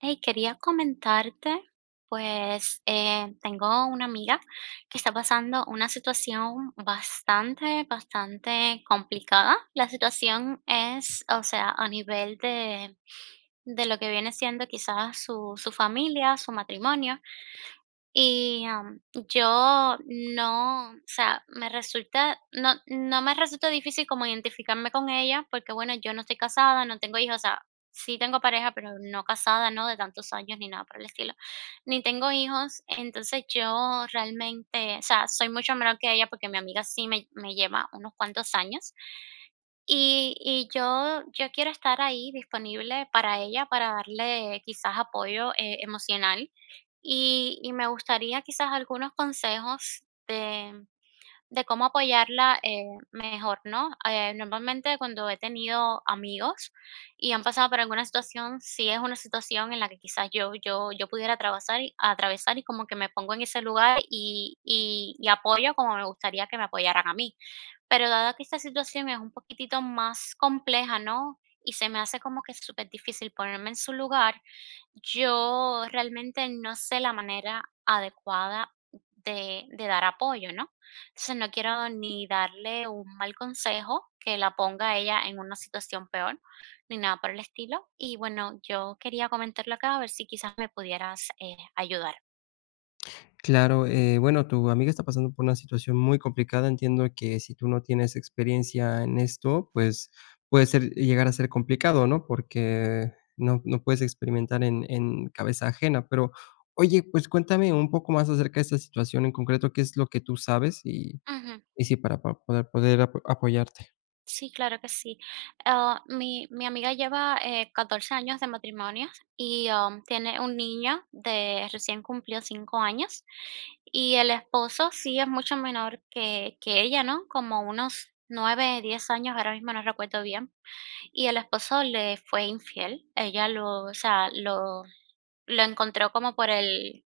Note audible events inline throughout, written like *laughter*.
Hey, quería comentarte, pues tengo una amiga que está pasando una situación bastante, bastante complicada. La situación es, o sea, a nivel de lo que viene siendo quizás su familia, su matrimonio. Y, yo no, o sea, me resulta no me resulta difícil como identificarme con ella, porque, bueno, yo no estoy casada, no tengo hijos, o sea, sí tengo pareja, pero no casada, ¿no?, de tantos años ni nada por el estilo, ni tengo hijos. Entonces, yo realmente, o sea, soy mucho menor que ella, porque mi amiga sí me lleva unos cuantos años, y yo quiero estar ahí disponible para ella, para darle quizás apoyo, emocional, y me gustaría quizás algunos consejos de cómo apoyarla, mejor, ¿no? Normalmente, cuando he tenido amigos y han pasado por alguna situación, si es una situación en la que quizás yo pudiera atravesar y atravesar y como que me pongo en ese lugar y apoyo como me gustaría que me apoyaran a mí. Pero dada que esta situación es un poquitito más compleja, ¿no? Y se me hace como que súper difícil ponerme en su lugar, yo realmente no sé la manera adecuada de, dar apoyo, ¿no? Entonces no quiero ni darle un mal consejo que la ponga a ella en una situación peor, ni nada por el estilo. Y bueno, yo quería comentarlo acá a ver si quizás me pudieras ayudar. Claro, bueno, tu amiga está pasando por una situación muy complicada. Entiendo que si tú no tienes experiencia en esto, pues puede ser llegar a ser complicado, ¿no? Porque no puedes experimentar en cabeza ajena. Pero, oye, pues cuéntame un poco más acerca de esta situación en concreto, qué es lo que tú sabes y sí, poder, apoyarte. Sí, claro que sí. Ah, mi amiga lleva 14 años de matrimonio y tiene un niño de recién cumplió 5 años, y el esposo sí es mucho menor que, ella, ¿no? Como unos 9, 10 años, ahora mismo no recuerdo bien. Y el esposo le fue infiel. Ella lo, o sea, lo encontró como por el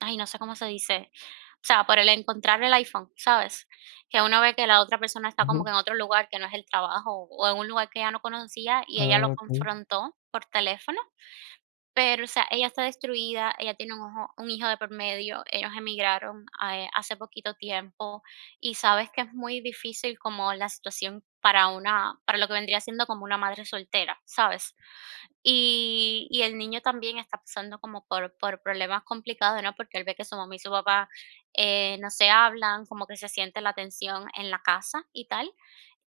ay, no sé cómo se dice, o sea, por el encontrar el iPhone, ¿sabes? Que uno ve que la otra persona está como que Ujú. en otro lugar que no es el trabajo o en un lugar que ella no conocía y ella lo Ah, ok. confrontó por teléfono. Pero, o sea, ella está destruida, ella tiene un hijo de por medio, ellos emigraron, hace poquito tiempo, y sabes que es muy difícil como la situación para una para lo que vendría siendo como una madre soltera, ¿sabes? Y el niño también está pasando como por problemas complicados, ¿no? Porque él ve que su mamá y su papá no se hablan, como que se siente la tensión en la casa y tal.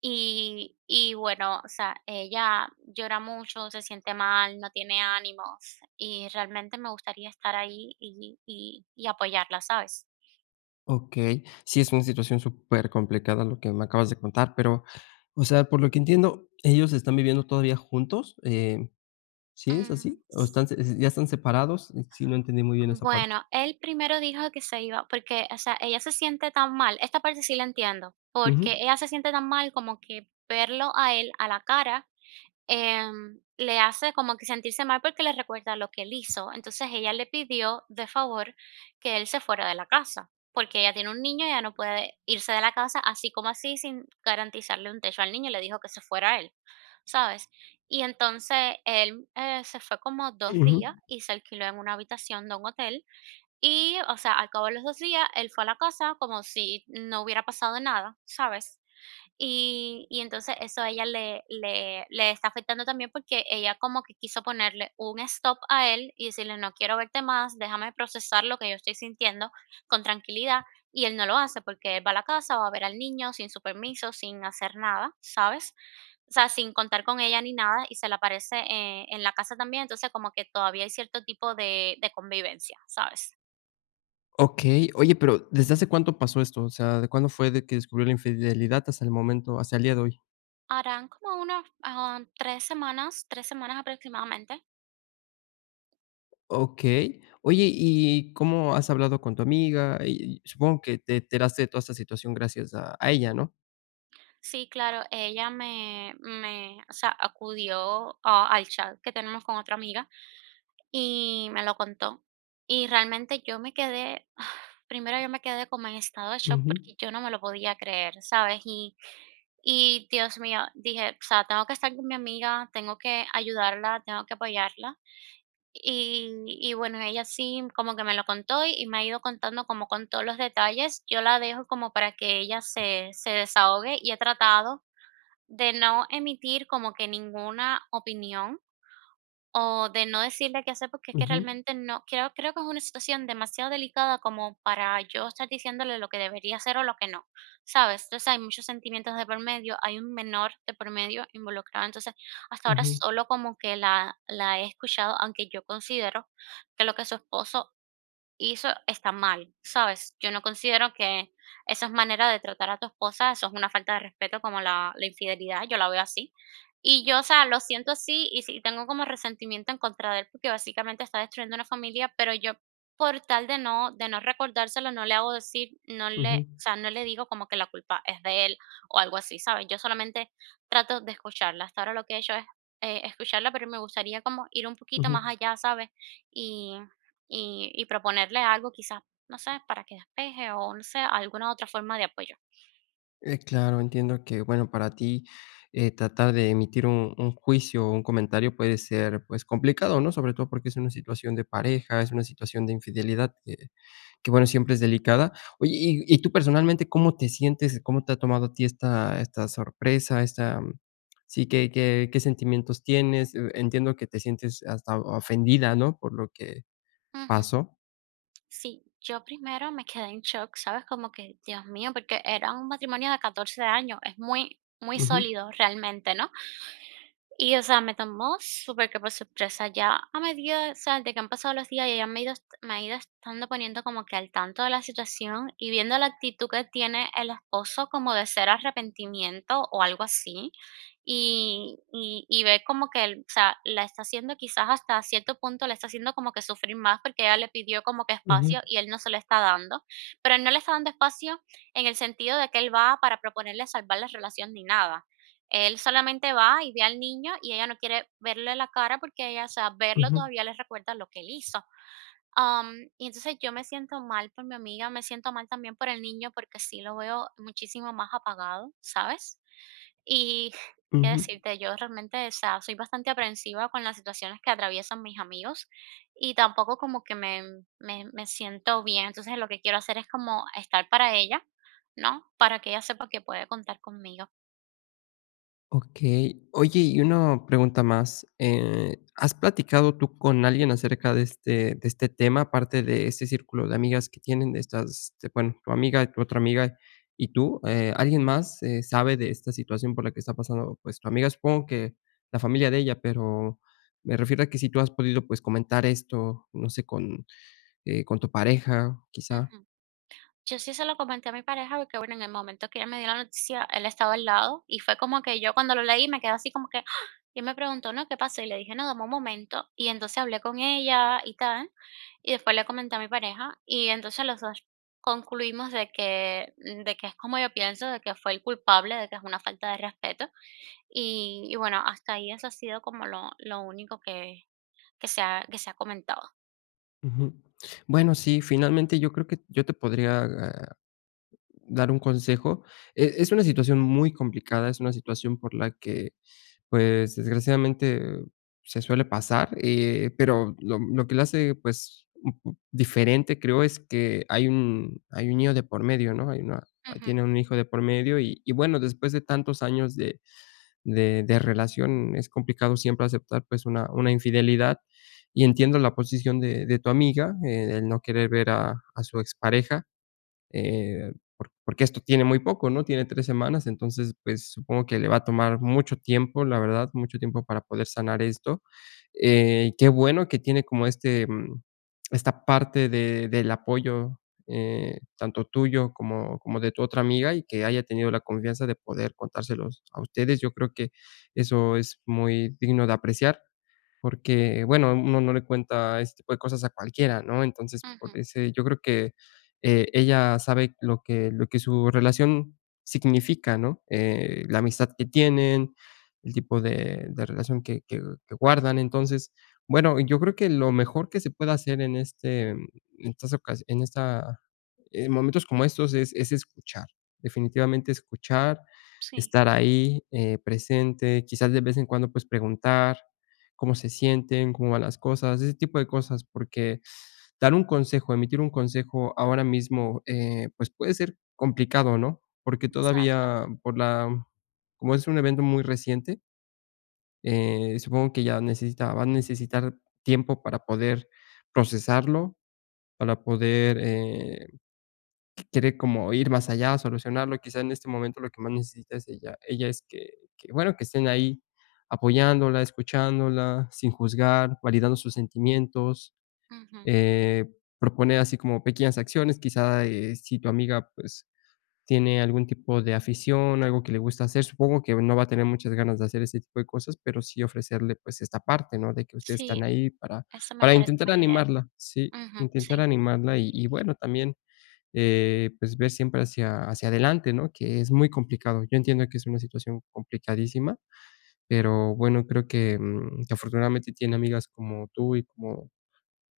Y bueno, o sea, ella llora mucho, se siente mal, no tiene ánimos y realmente me gustaría estar ahí y apoyarla, ¿sabes? Ok, sí es una situación súper complicada lo que me acabas de contar, pero, o sea, por lo que entiendo, ellos están viviendo todavía juntos. ¿Sí es Mm, así? ¿O s- están se ya están separados? Sí, no entendí muy bien esa parte. Bueno, él primero dijo que se iba porque, o sea, ella se siente tan mal, esta parte sí la entiendo, Ujú. porque ella se siente tan mal como que verlo a él a la cara, le hace como que sentirse mal porque le recuerda lo que él hizo. Entonces ella le pidió de favor que él se fuera de la casa, porque ella tiene un niño y ella no puede irse de la casa así como así sin garantizarle un techo al niño. Le dijo que se fuera él, ¿sabes? Y entonces él se fue como dos Ujú. días y se alquiló en una habitación de un hotel. Y, o sea, al cabo de los 2 días, él fue a la casa como si no hubiera pasado nada, ¿sabes? Y entonces eso a ella le está afectando también, porque ella como que quiso ponerle un stop a él y decirle: "No quiero verte más, déjame procesar lo que yo estoy sintiendo con tranquilidad", y él no lo hace, porque él va a la casa, va a ver al niño sin su permiso, sin hacer nada, ¿sabes? O sea, sin contar con ella ni nada, y se le aparece en la casa también, entonces como que todavía hay cierto tipo de convivencia, ¿sabes? Okey. Oye, pero, ¿desde hace cuánto pasó esto? O sea, ¿de cuándo fue de que descubrió la infidelidad hasta el momento, hasta el día de hoy? Harán como unas, 3 semanas, 3 semanas aproximadamente. Okey. Oye, ¿y cómo has hablado con tu amiga? Y supongo que te enteraste de toda esta situación gracias a ella, ¿no? Sí, claro, ella o sea, acudió al chat que tenemos con otra amiga y me lo contó. Y realmente yo me quedé, *sighs* primero yo me quedé como en estado de shock Ujú, porque yo no me lo podía creer, ¿sabes? Y Dios mío, dije, o sea, tengo que estar con mi amiga, tengo que ayudarla, tengo que apoyarla. Y bueno, ella sí como que me lo contó y me ha ido contando como con todos los detalles. Yo la dejo como para que ella se desahogue y he tratado de no emitir como que ninguna opinión, o de no decirle qué hacer, porque es que ujú, realmente no creo que es una situación demasiado delicada como para yo estar diciéndole lo que debería hacer o lo que no, ¿sabes? Entonces, hay muchos sentimientos de por medio, hay un menor de por medio involucrado. Entonces, hasta ahora ujú, solo como que la he escuchado, aunque yo considero que lo que su esposo y eso está mal, ¿sabes? Yo no considero que esa es manera de tratar a tu esposa, eso es una falta de respeto como la infidelidad, yo la veo así. Y yo, o sea, lo siento así y sí, tengo como resentimiento en contra de él porque básicamente está destruyendo una familia, pero yo por tal de no recordárselo, no le hago decir, no le, o ujú, sea, no le digo como que la culpa es de él o algo así, ¿sabes? Yo solamente trato de escucharla. Hasta ahora lo que he hecho es escucharla, pero me gustaría como ir un poquito ujú. más allá, ¿sabes? Y proponerle algo quizás, no sé, para que despeje o no sé, alguna otra forma de apoyo. Claro, entiendo que, bueno, para ti, tratar de emitir un juicio o un comentario puede ser, pues, complicado, ¿no? Sobre todo porque es una situación de pareja, es una situación de infidelidad que, bueno, siempre es delicada. Oye, y tú personalmente, ¿cómo te sientes? ¿Cómo te ha tomado a ti esta, esta sorpresa? Sí, ¿qué, qué, qué sentimientos tienes? Entiendo que te sientes hasta ofendida, ¿no? Por lo que Ujú. pasó. Sí, yo primero me quedé en shock, ¿sabes? Como que, Dios mío, porque era un matrimonio de 14 años, es muy, muy Ujú, sólido realmente, ¿no? Y, o sea, me tomó súper que por sorpresa, ya a medida, o sea, de que han pasado los días y ella me ha ido estando poniendo como que al tanto de la situación y viendo la actitud que tiene el esposo como de ser arrepentimiento o algo así. Y ve como que, él, o sea, la está haciendo quizás hasta cierto punto, le está haciendo como que sufrir más porque ella le pidió como que ujú, espacio y él no se lo está dando. Pero él no le está dando espacio en el sentido de que él va para proponerle salvar la relación ni nada. Él solamente va y ve al niño y ella no quiere verle la cara porque ella, o sea, verlo ujú, todavía les recuerda lo que él hizo. Y entonces yo me siento mal por mi amiga, me siento mal también por el niño porque sí lo veo muchísimo más apagado, ¿sabes? Y *laughs* *sighs* qué ujú. decirte, yo realmente, o sea, soy bastante aprensiva con las situaciones que atraviesan mis amigos y tampoco como que me siento bien. Entonces lo que quiero hacer es como estar para ella, ¿no? Para que ella sepa que puede contar conmigo. Okey. Oye, y una pregunta más, ¿has platicado tú con alguien acerca de este tema, aparte de este círculo de amigas que tienen de estas de, bueno, tu amiga, tu otra amiga y tú? ¿Alguien más, sabe de esta situación por la que está pasando, pues, tu amiga? Supongo que la familia de ella, pero me refiero a que si tú has podido, pues, comentar esto, no sé, con tu pareja, quizá. Ujú. Yo sí se lo comenté a mi pareja, porque, bueno, en el momento que ella me dio la noticia, él estaba al lado, y fue como que yo cuando lo leí me quedé así como que *gasps* y me preguntó: "¿No, qué pasó?". Y le dije: "No, dame un momento". Y entonces hablé con ella y tal, y después le comenté a mi pareja, y entonces los 2 concluimos de que de que es como yo pienso, de que fue el culpable, de que es una falta de respeto. Y bueno, hasta ahí eso ha sido como lo único que se ha comentado. Ujú. Bueno, sí, finalmente yo creo que yo te podría dar un consejo. E- Es una situación muy complicada, es una situación por la que, pues, desgraciadamente se suele pasar, pero lo que la hace, pues, un po- diferente, creo, es que hay un niño de por medio, ¿no? Hay una, ah, Ujú, tiene un hijo de por medio y bueno, después de tantos años de, de relación, es complicado siempre aceptar, pues, una infidelidad. Y entiendo la posición de tu amiga, el no querer ver a su expareja, porque esto tiene muy poco, ¿no? Tiene 3 semanas, entonces, pues, supongo que le va a tomar mucho tiempo, la verdad, mucho tiempo para poder sanar esto. Qué bueno que tiene como este, mm, esta parte de del apoyo, tanto tuyo como de tu otra amiga, y que haya tenido la confianza de poder contárselos a ustedes. Yo creo que eso es muy digno de apreciar. Porque, bueno, uno no le cuenta este tipo de cosas a cualquiera, ¿no? Entonces, por ujú, ese yo creo que, ella sabe lo que su relación significa, ¿no? La amistad que tienen, el tipo de relación que guardan. Entonces, bueno, yo creo que lo mejor que se puede hacer en esta en momentos como estos es escuchar, definitivamente escuchar, sí, estar ahí, presente, quizás de vez en cuando, pues, preguntar, cómo se sienten, cómo van las cosas, ese tipo de cosas, porque dar un consejo, emitir un consejo ahora mismo, pues puede ser complicado, ¿no? Porque exacto. todavía por la, como es un evento muy reciente, supongo que ya necesita va a necesitar tiempo para poder procesarlo, para poder, eh, quiere como ir más allá, solucionarlo. Quizá en este momento lo que más necesita es ella. Ella es bueno, que estén ahí apoyándola, escuchándola, sin juzgar, validando sus sentimientos, Ujú. eh, proponer así como pequeñas acciones. Quizá, si tu amiga, pues, tiene algún tipo de afición, algo que le gusta hacer, supongo que no va a tener muchas ganas de hacer ese tipo de cosas, pero sí ofrecerle, pues, esta parte, ¿no? De que ustedes están Sí. ahí Eso me para parece intentar buena idea. animarla, sí, Ujú, intentar sí. animarla y bueno, también pues, ver siempre hacia adelante, ¿no? Que es muy complicado. Yo entiendo que es una situación complicadísima, pero bueno, creo que, mm, que afortunadamente tiene amigas como tú y como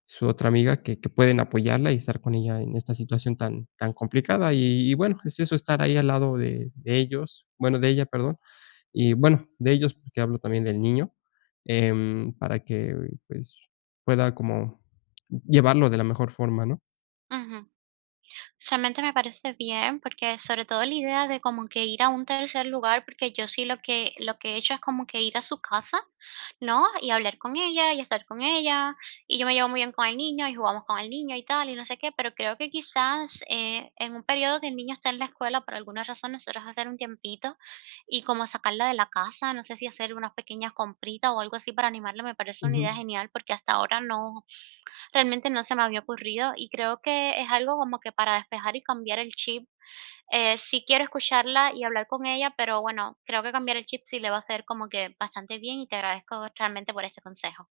su otra amiga que pueden apoyarla y estar con ella en esta situación tan complicada. Y bueno, es eso, estar ahí al lado de ellos, bueno, de ella, perdón, y bueno, de ellos, porque hablo también del niño, em, para que, pues, pueda como llevarlo de la mejor forma, ¿no? Ujú. Realmente me parece bien, porque sobre todo la idea de como que ir a un tercer lugar, porque yo sí lo que he hecho es como que ir a su casa, ¿no? Y hablar con ella y estar con ella, y yo me llevo muy bien con el niño y jugamos con el niño y tal, y no sé qué, pero creo que quizás en un periodo que el niño está en la escuela, por alguna razón, nosotros hacer un tiempito y como sacarla de la casa, no sé si hacer unas pequeñas compritas o algo así para animarla, me parece una idea genial, porque hasta ahora no. Realmente no se me había ocurrido y creo que es algo como que para despejar y cambiar el chip. Sí quiero escucharla y hablar con ella, pero bueno, creo que cambiar el chip sí le va a ser como que bastante bien y te agradezco realmente por este consejo.